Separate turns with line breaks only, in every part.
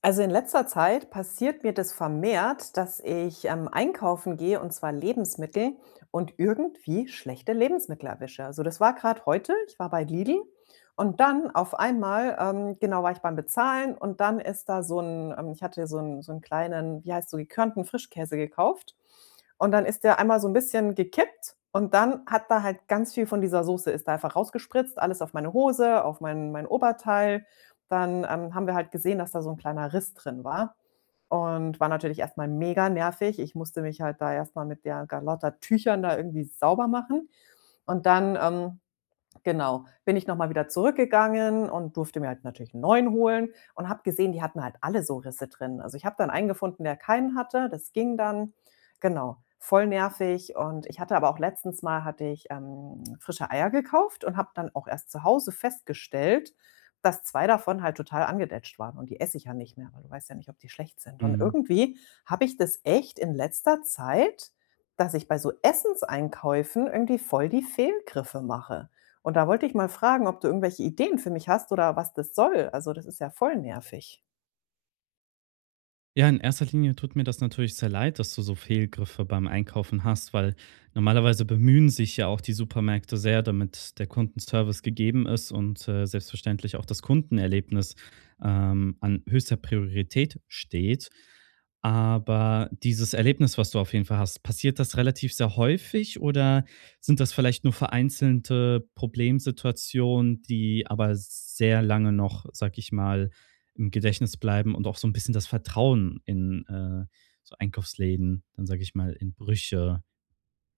Also in letzter Zeit passiert mir das vermehrt, dass ich einkaufen gehe und zwar Lebensmittel und irgendwie schlechte Lebensmittel erwische. Also, das war gerade heute, ich war bei Lidl und dann auf einmal, genau, war ich beim Bezahlen und dann ist da ich hatte so einen kleinen, wie heißt so, gekörnten Frischkäse gekauft und dann ist der einmal so ein bisschen gekippt und dann hat da halt ganz viel von dieser Soße, ist da einfach rausgespritzt, alles auf meine Hose, auf mein Oberteil. Dann, haben wir halt gesehen, dass da so ein kleiner Riss drin war und war natürlich erstmal mega nervig. Ich musste mich halt da erstmal mit der ga Tüchern da irgendwie sauber machen und dann, genau, bin ich noch mal wieder zurückgegangen und durfte mir halt natürlich einen neuen holen und habe gesehen, die hatten halt alle so Risse drin. Also, ich habe dann einen gefunden, der keinen hatte, das ging dann. Genau, voll nervig. Und ich hatte aber auch letztens mal hatte ich, frische Eier gekauft und habe dann auch erst zu Hause festgestellt, dass 2 davon halt total angedetscht waren und die esse ich ja nicht mehr, weil du weißt ja nicht, ob die schlecht sind. Und
Mhm.
irgendwie habe ich das echt in letzter Zeit, dass ich bei so Essenseinkäufen irgendwie voll die Fehlgriffe mache. Und da wollte ich mal fragen, ob du irgendwelche Ideen für mich hast oder was das soll. Also, das ist ja voll nervig.
Ja, in erster Linie tut mir das natürlich sehr leid, dass du so Fehlgriffe beim Einkaufen hast, weil normalerweise bemühen sich ja auch die Supermärkte sehr, damit der Kundenservice gegeben ist und selbstverständlich auch das Kundenerlebnis an höchster Priorität steht. Aber dieses Erlebnis, was du auf jeden Fall hast, passiert das relativ sehr häufig oder sind das vielleicht nur vereinzelte Problemsituationen, die aber sehr lange noch, sag ich mal, im Gedächtnis bleiben und auch so ein bisschen das Vertrauen in so Einkaufsläden, dann sage ich mal, in Brüche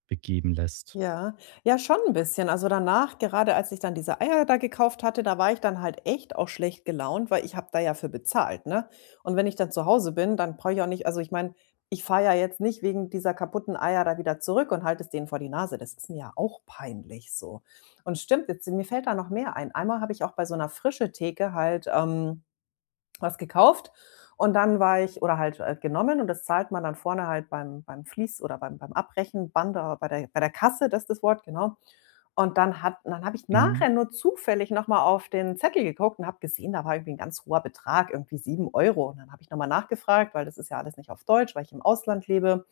begeben lässt.
Ja, ja, schon ein bisschen. Also, danach, gerade als ich dann diese Eier da gekauft hatte, da war ich dann halt echt auch schlecht gelaunt, weil ich habe da ja für bezahlt, ne? Und wenn ich dann zu Hause bin, dann brauche ich auch nicht, also, ich meine, ich fahre ja jetzt nicht wegen dieser kaputten Eier da wieder zurück und halte es denen vor die Nase. Das ist mir ja auch peinlich so. Und stimmt, jetzt mir fällt da noch mehr ein. Einmal habe ich auch bei so einer 'ner Theke halt, was gekauft und dann war ich oder halt, genommen und das zahlt man dann vorne halt beim Fließ oder beim Abbrechenband oder bei der Kasse, das ist das Wort, genau. Und dann habe ich
Mhm,
nachher nur zufällig noch mal auf den Zettel geguckt und habe gesehen, da war irgendwie ein ganz hoher Betrag, irgendwie 7 €. Und dann habe ich noch mal nachgefragt, weil das ist ja alles nicht auf Deutsch, weil ich im Ausland lebe.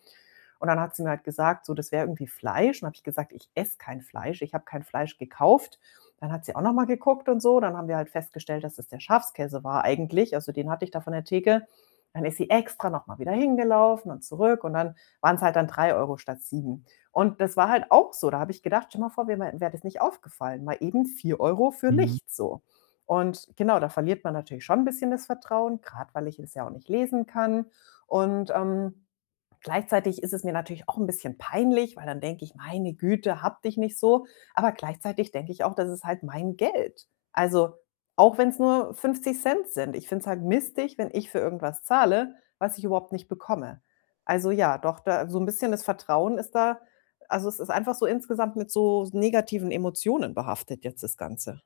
Und dann hat sie mir halt gesagt, so, das wäre irgendwie Fleisch. Und habe ich gesagt, ich esse kein Fleisch, ich habe kein Fleisch gekauft. Dann hat sie auch nochmal geguckt und so. Dann haben wir halt festgestellt, dass es der Schafskäse war eigentlich. Also, den hatte ich da von der Theke. Dann ist sie extra nochmal wieder hingelaufen und zurück. Und dann waren es halt dann 3 € statt sieben. Und das war halt auch so. Da habe ich gedacht, stell mal vor, mir wäre das nicht aufgefallen. Mal eben 4 € für
mhm.
nichts so. Und genau, da verliert man natürlich schon ein bisschen das Vertrauen, gerade weil ich es ja auch nicht lesen kann. Und gleichzeitig ist es mir natürlich auch ein bisschen peinlich, weil dann denke ich: „Meine Güte, hab dich nicht so." Aber gleichzeitig denke ich auch, das ist halt mein Geld. Also, auch wenn es nur 50 Cent sind. Ich finde es halt mistig, wenn ich für irgendwas zahle, was ich überhaupt nicht bekomme. Also, ja, doch, da so ein bisschen, das Vertrauen ist da, also, es ist einfach so insgesamt mit so negativen Emotionen behaftet jetzt das Ganze.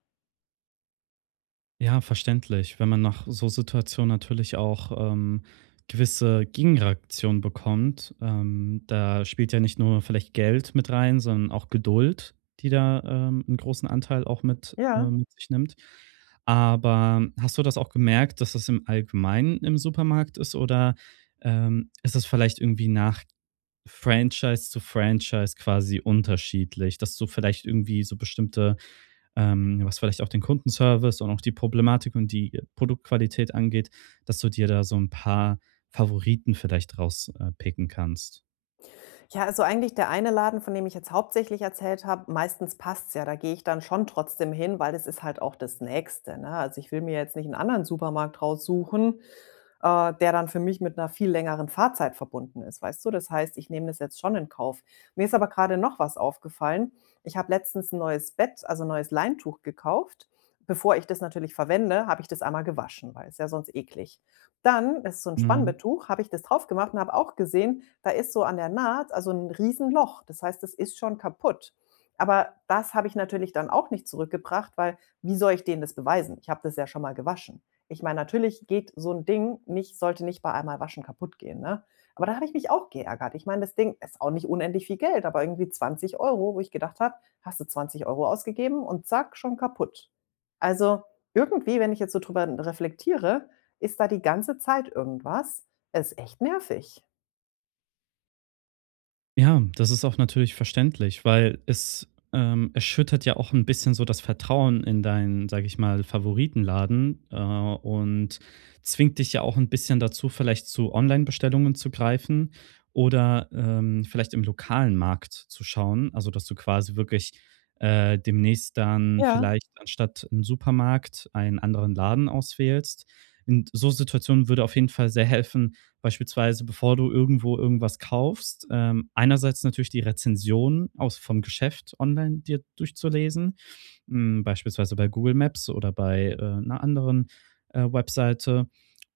Ja, verständlich. Wenn man nach so Situationen natürlich auch gewisse Gegenreaktionen bekommt, da spielt ja nicht nur vielleicht Geld mit rein, sondern auch Geduld, die da einen großen Anteil auch
Ja.
mit sich nimmt. Aber hast du das auch gemerkt, dass das im Allgemeinen im Supermarkt ist oder ist es vielleicht irgendwie nach Franchise zu Franchise quasi unterschiedlich, dass du vielleicht irgendwie so bestimmte, was vielleicht auch den Kundenservice und auch die Problematik und die Produktqualität angeht, dass du dir da so ein paar Favoriten vielleicht rauspicken picken kannst.
Ja, also eigentlich der eine Laden, von dem ich jetzt hauptsächlich erzählt habe, meistens passt's ja. Da gehe ich dann schon trotzdem hin, weil das ist halt auch das Nächste, ne? Also, ich will mir jetzt nicht einen anderen Supermarkt raussuchen, der dann für mich mit einer viel längeren Fahrzeit verbunden ist, weißt du? Das heißt, ich nehme das jetzt schon in Kauf. Mir ist aber gerade noch was aufgefallen. Ich habe letztens ein neues Bett, also, ein neues Leintuch gekauft. Bevor ich das natürlich verwende, habe ich das einmal gewaschen, weil es ja sonst eklig. Dann ist so ein Spannbetttuch, habe ich das drauf gemacht und habe auch gesehen, da ist so an der Naht, also, 'n Riesenloch. Das heißt, das ist schon kaputt. Aber das habe ich natürlich dann auch nicht zurückgebracht, weil wie soll ich denen das beweisen? Ich habe das ja schon mal gewaschen. Ich meine, natürlich geht so 'n Ding nicht sollte nicht bei einmal waschen kaputt gehen, ne? Aber da habe ich mich auch geärgert. Ich meine, das Ding ist auch nicht unendlich viel Geld, aber irgendwie 20 Euro, wo ich gedacht habe: „Hast du 20 € ausgegeben und zack, schon kaputt." Also, irgendwie, wenn ich jetzt so drüber reflektiere, ist da die ganze Zeit irgendwas. Ist echt nervig.
Ja, das ist auch natürlich verständlich, weil es erschüttert ja auch ein bisschen so das Vertrauen in deinen, sage ich mal, Favoritenladen, und zwingt dich ja auch ein bisschen dazu, vielleicht zu Online-Bestellungen zu greifen oder vielleicht im lokalen Markt zu schauen. Also, dass du quasi wirklich demnächst dann
Ja,
vielleicht anstatt einen Supermarkt einen anderen Laden auswählst. In so Situationen würde auf jeden Fall sehr helfen, beispielsweise, bevor du irgendwo irgendwas kaufst, einerseits natürlich die Rezensionen aus vom Geschäft online dir durchzulesen, beispielsweise bei Google Maps oder bei 'ner anderen, Webseite.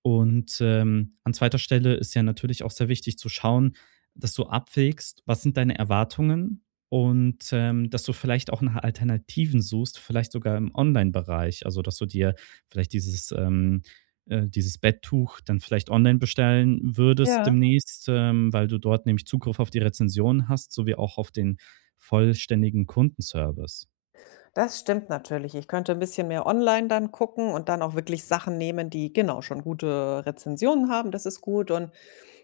Und an zweiter Stelle ist ja natürlich auch sehr wichtig zu schauen, dass du abwägst, was sind deine Erwartungen und dass du vielleicht auch nach Alternativen suchst, vielleicht sogar im Online-Bereich. Also, dass du dir vielleicht dieses Betttuch dann vielleicht online bestellen würdest
ja.
demnächst, weil du dort nämlich Zugriff auf die Rezensionen hast, sowie auch auf den vollständigen Kundenservice.
Das stimmt natürlich. Ich könnte ein bisschen mehr online dann gucken und dann auch wirklich Sachen nehmen, die genau schon gute Rezensionen haben. Das ist gut, und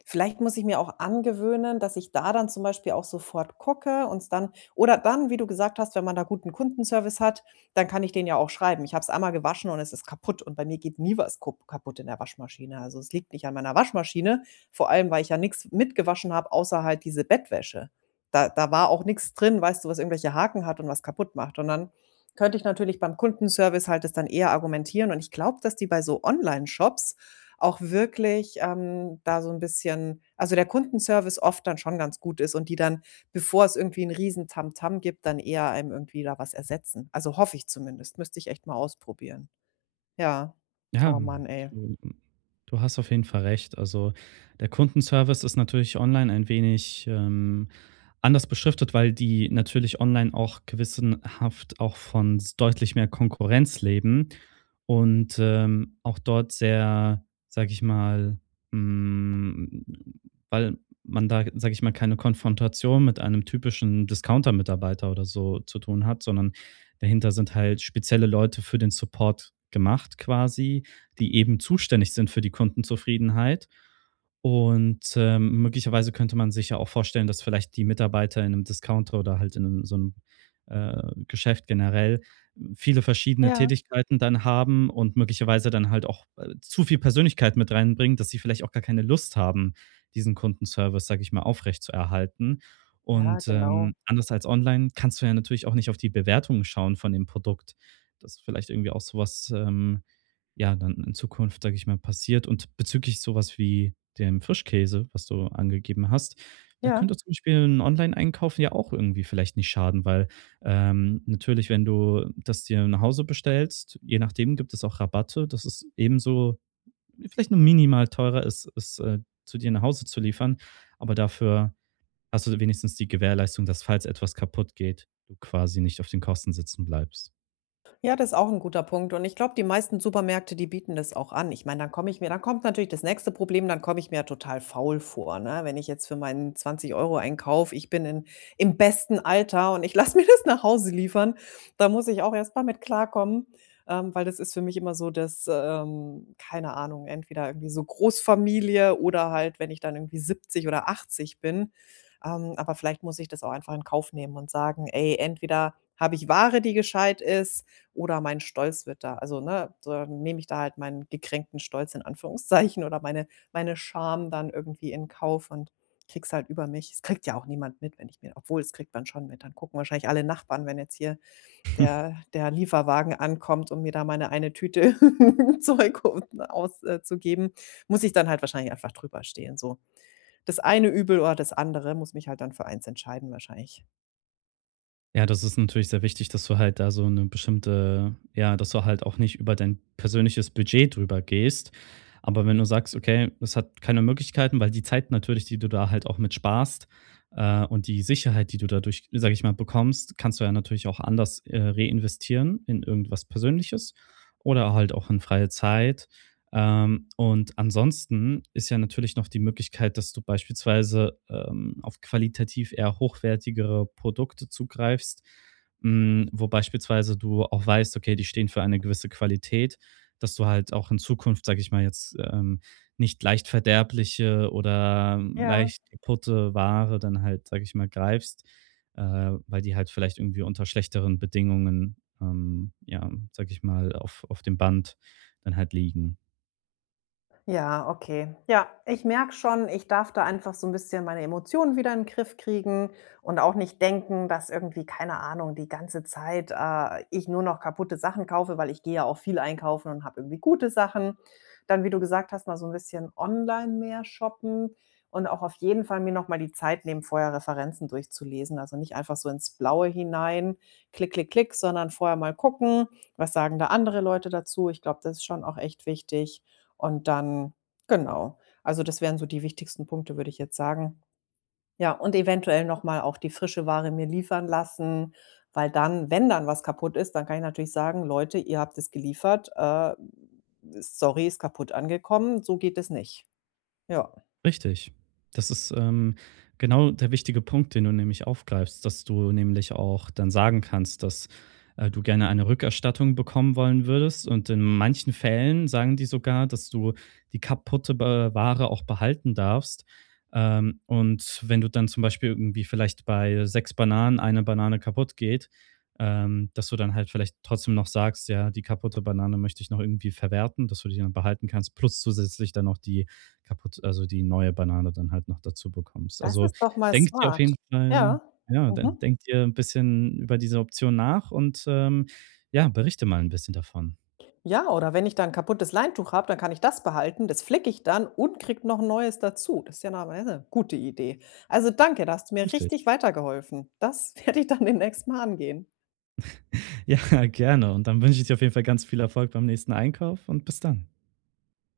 vielleicht muss ich mir auch angewöhnen, dass ich da dann zum Beispiel auch sofort gucke und dann oder dann, wie du gesagt hast, wenn man da guten Kundenservice hat, dann kann ich den ja auch schreiben: „Ich habe es einmal gewaschen und es ist kaputt." Und bei mir geht nie was kup kaputt in der Waschmaschine. Also, es liegt nicht an meiner Waschmaschine, vor allem, weil ich ja nichts mitgewaschen habe, außer halt diese Bettwäsche. Da war auch nichts drin, weißt du, was irgendwelche Haken hat und was kaputt macht. Und dann könnte ich natürlich beim Kundenservice halt es dann eher argumentieren und ich glaube, dass die bei so Online-Shops auch wirklich, da so ein bisschen, also, der Kundenservice oft dann schon ganz gut ist und die dann, bevor es irgendwie ein riesen Tamtam gibt, dann eher einem irgendwie da was ersetzen. Also, hoffe ich zumindest. Müsste ich echt mal ausprobieren. Ja.
Ja,
Oh Mann, ey.
du du hast auf jeden Fall recht. Also, der Kundenservice ist natürlich online ein wenig anders beschriftet, weil die natürlich online auch gewissenhaft auch von s deutlich mehr Konkurrenz leben und auch dort sehr, sage ich mal, hm, weil man da, sage ich mal, keine Konfrontation mit einem typischen Discounter-Mitarbeiter oder so zu tun hat, sondern dahinter sind halt spezielle Leute für den Support gemacht quasi, die eben zuständig sind für die Kundenzufriedenheit. Und möglicherweise könnte man sich ja auch vorstellen, dass vielleicht die Mitarbeiter in einem Discounter oder halt in 'nem so einem Geschäft generell viele verschiedene
Ja.
Tätigkeiten dann haben und möglicherweise dann halt auch zu viel Persönlichkeit mit reinbringen, dass sie vielleicht auch gar keine Lust haben, diesen Kundenservice, sage ich mal, aufrechtzuerhalten.
Ja,
Und,
genau.
ähm, anders als online kannst du ja natürlich auch nicht auf die Bewertungen schauen von dem Produkt. Das ist vielleicht irgendwie auch sowas, ja, dann in Zukunft, sage ich mal, passiert. Und bezüglich sowas wie dem Frischkäse, was du angegeben hast, da
Ja.
könnte zum Beispiel ein Online-Einkaufen ja auch irgendwie vielleicht nicht schaden, weil natürlich, wenn du das dir nach Hause bestellst, je nachdem gibt es auch Rabatte, dass es ebenso vielleicht nur minimal teurer ist, zu dir nach Hause zu liefern, aber dafür hast du wenigstens die Gewährleistung, dass falls etwas kaputt geht, du quasi nicht auf den Kosten sitzen bleibst.
Ja, das ist auch ein guter Punkt und ich glaube, die meisten Supermärkte, die bieten das auch an. Ich meine, dann komme ich mir dann kommt natürlich das nächste Problem, dann komme ich mir ja total faul vor, ne? Wenn ich jetzt für meinen 20 € Einkauf, ich bin in im besten Alter und ich lasse mir das nach Hause liefern. Da muss ich auch erst mal mit klarkommen, weil das ist für mich immer so, dass keine Ahnung, entweder irgendwie so Großfamilie oder halt, wenn ich dann irgendwie 70 oder 80 bin. Aber vielleicht muss ich das auch einfach in Kauf nehmen und sagen: „Ey, entweder habe ich Ware, die gescheit ist" oder mein Stolz wird da, also, ne, da nehme ich da halt meinen gekränkten Stolz in Anführungszeichen oder meine Scham dann irgendwie in Kauf und kriegs halt über mich. Es kriegt ja auch niemand mit, wenn ich mir obwohl, es kriegt man schon mit. Dann gucken wahrscheinlich alle Nachbarn, wenn jetzt hier der Lieferwagen ankommt, um mir da meine eine Tüte Zeug auszugeben, muss ich dann halt wahrscheinlich einfach drüber stehen, so. Das eine Übel oder das andere, muss mich halt dann für eins entscheiden wahrscheinlich.
Ja, das ist natürlich sehr wichtig, dass du halt da so eine bestimmte, ja, dass du halt auch nicht über dein persönliches Budget drüber gehst. Aber wenn du sagst: „Okay, das hat keine Möglichkeiten“, weil die Zeit natürlich, die du da halt auch mit sparst, und die Sicherheit, die du dadurch, sage ich mal, bekommst, kannst du ja natürlich auch anders reinvestieren in irgendwas Persönliches oder halt auch in freie Zeit. Und ansonsten ist ja natürlich noch die Möglichkeit, dass du beispielsweise, auf qualitativ eher hochwertigere Produkte zugreifst, wo beispielsweise du auch weißt, okay, die stehen für eine gewisse Qualität, dass du halt auch in Zukunft, sage ich mal jetzt, nicht leicht verderbliche oder
Ja.
leicht kaputte Ware dann halt, sage ich mal, greifst, äh, weil die halt vielleicht irgendwie unter schlechteren Bedingungen, ja, sage ich mal, auf dem Band dann halt liegen.
Ja, okay. Ja, ich merke schon, ich darf da einfach so ein bisschen meine Emotionen wieder in den Griff kriegen und auch nicht denken, dass irgendwie, keine Ahnung, die ganze Zeit, ich nur noch kaputte Sachen kaufe, weil ich gehe ja auch viel einkaufen und habe irgendwie gute Sachen. Dann, wie du gesagt hast, mal so ein bisschen online mehr shoppen und auch auf jeden Fall mir noch mal die Zeit nehmen, vorher Referenzen durchzulesen. Also, nicht einfach so ins Blaue hinein, klick, klick, klick, sondern vorher mal gucken, was sagen da andere Leute dazu. Ich glaube, das ist schon auch echt wichtig. Und dann genau. Also, das wären so die wichtigsten Punkte, würde ich jetzt sagen. Ja, und eventuell noch mal auch die frische Ware mir liefern lassen, weil dann, wenn dann was kaputt ist, dann kann ich natürlich sagen: „Leute, ihr habt es geliefert, sorry, ist kaputt angekommen, so geht es nicht." Ja,
Richtig. Das ist, genau der wichtige Punkt, den du nämlich aufgreifst, dass du nämlich auch dann sagen kannst, dass du gerne eine Rückerstattung bekommen wollen würdest und in manchen Fällen sagen die sogar, dass du die kaputte ba Ware auch behalten darfst. Und wenn du dann zum Beispiel irgendwie vielleicht bei 6 Bananen eine Banane kaputt geht, dass du dann halt vielleicht trotzdem noch sagst: „Ja, die kaputte Banane möchte ich noch irgendwie verwerten“, dass du die dann behalten kannst, plus zusätzlich dann noch die kaputt also die neue Banane dann halt noch dazu bekommst.
das
Also,
ist doch mal
denk dir auf jeden
smart.
Fall,
Ja.
ja, de
Mhm.
denk dir ein bisschen über diese Option nach, und ja, berichte mal ein bisschen davon.
Ja, oder wenn ich dann 'n kaputtes Leintuch habe, dann kann ich das behalten. Das flicke ich dann und kriege noch 'n neues dazu. Das ist ja eine gute Idee. Also, danke, da hast du mir
Richtig.
richtig weitergeholfen. Das werde ich dann demnächst mal angehen.
Ja, gerne und dann wünsche ich dir auf jeden Fall ganz viel Erfolg beim nächsten Einkauf und bis dann.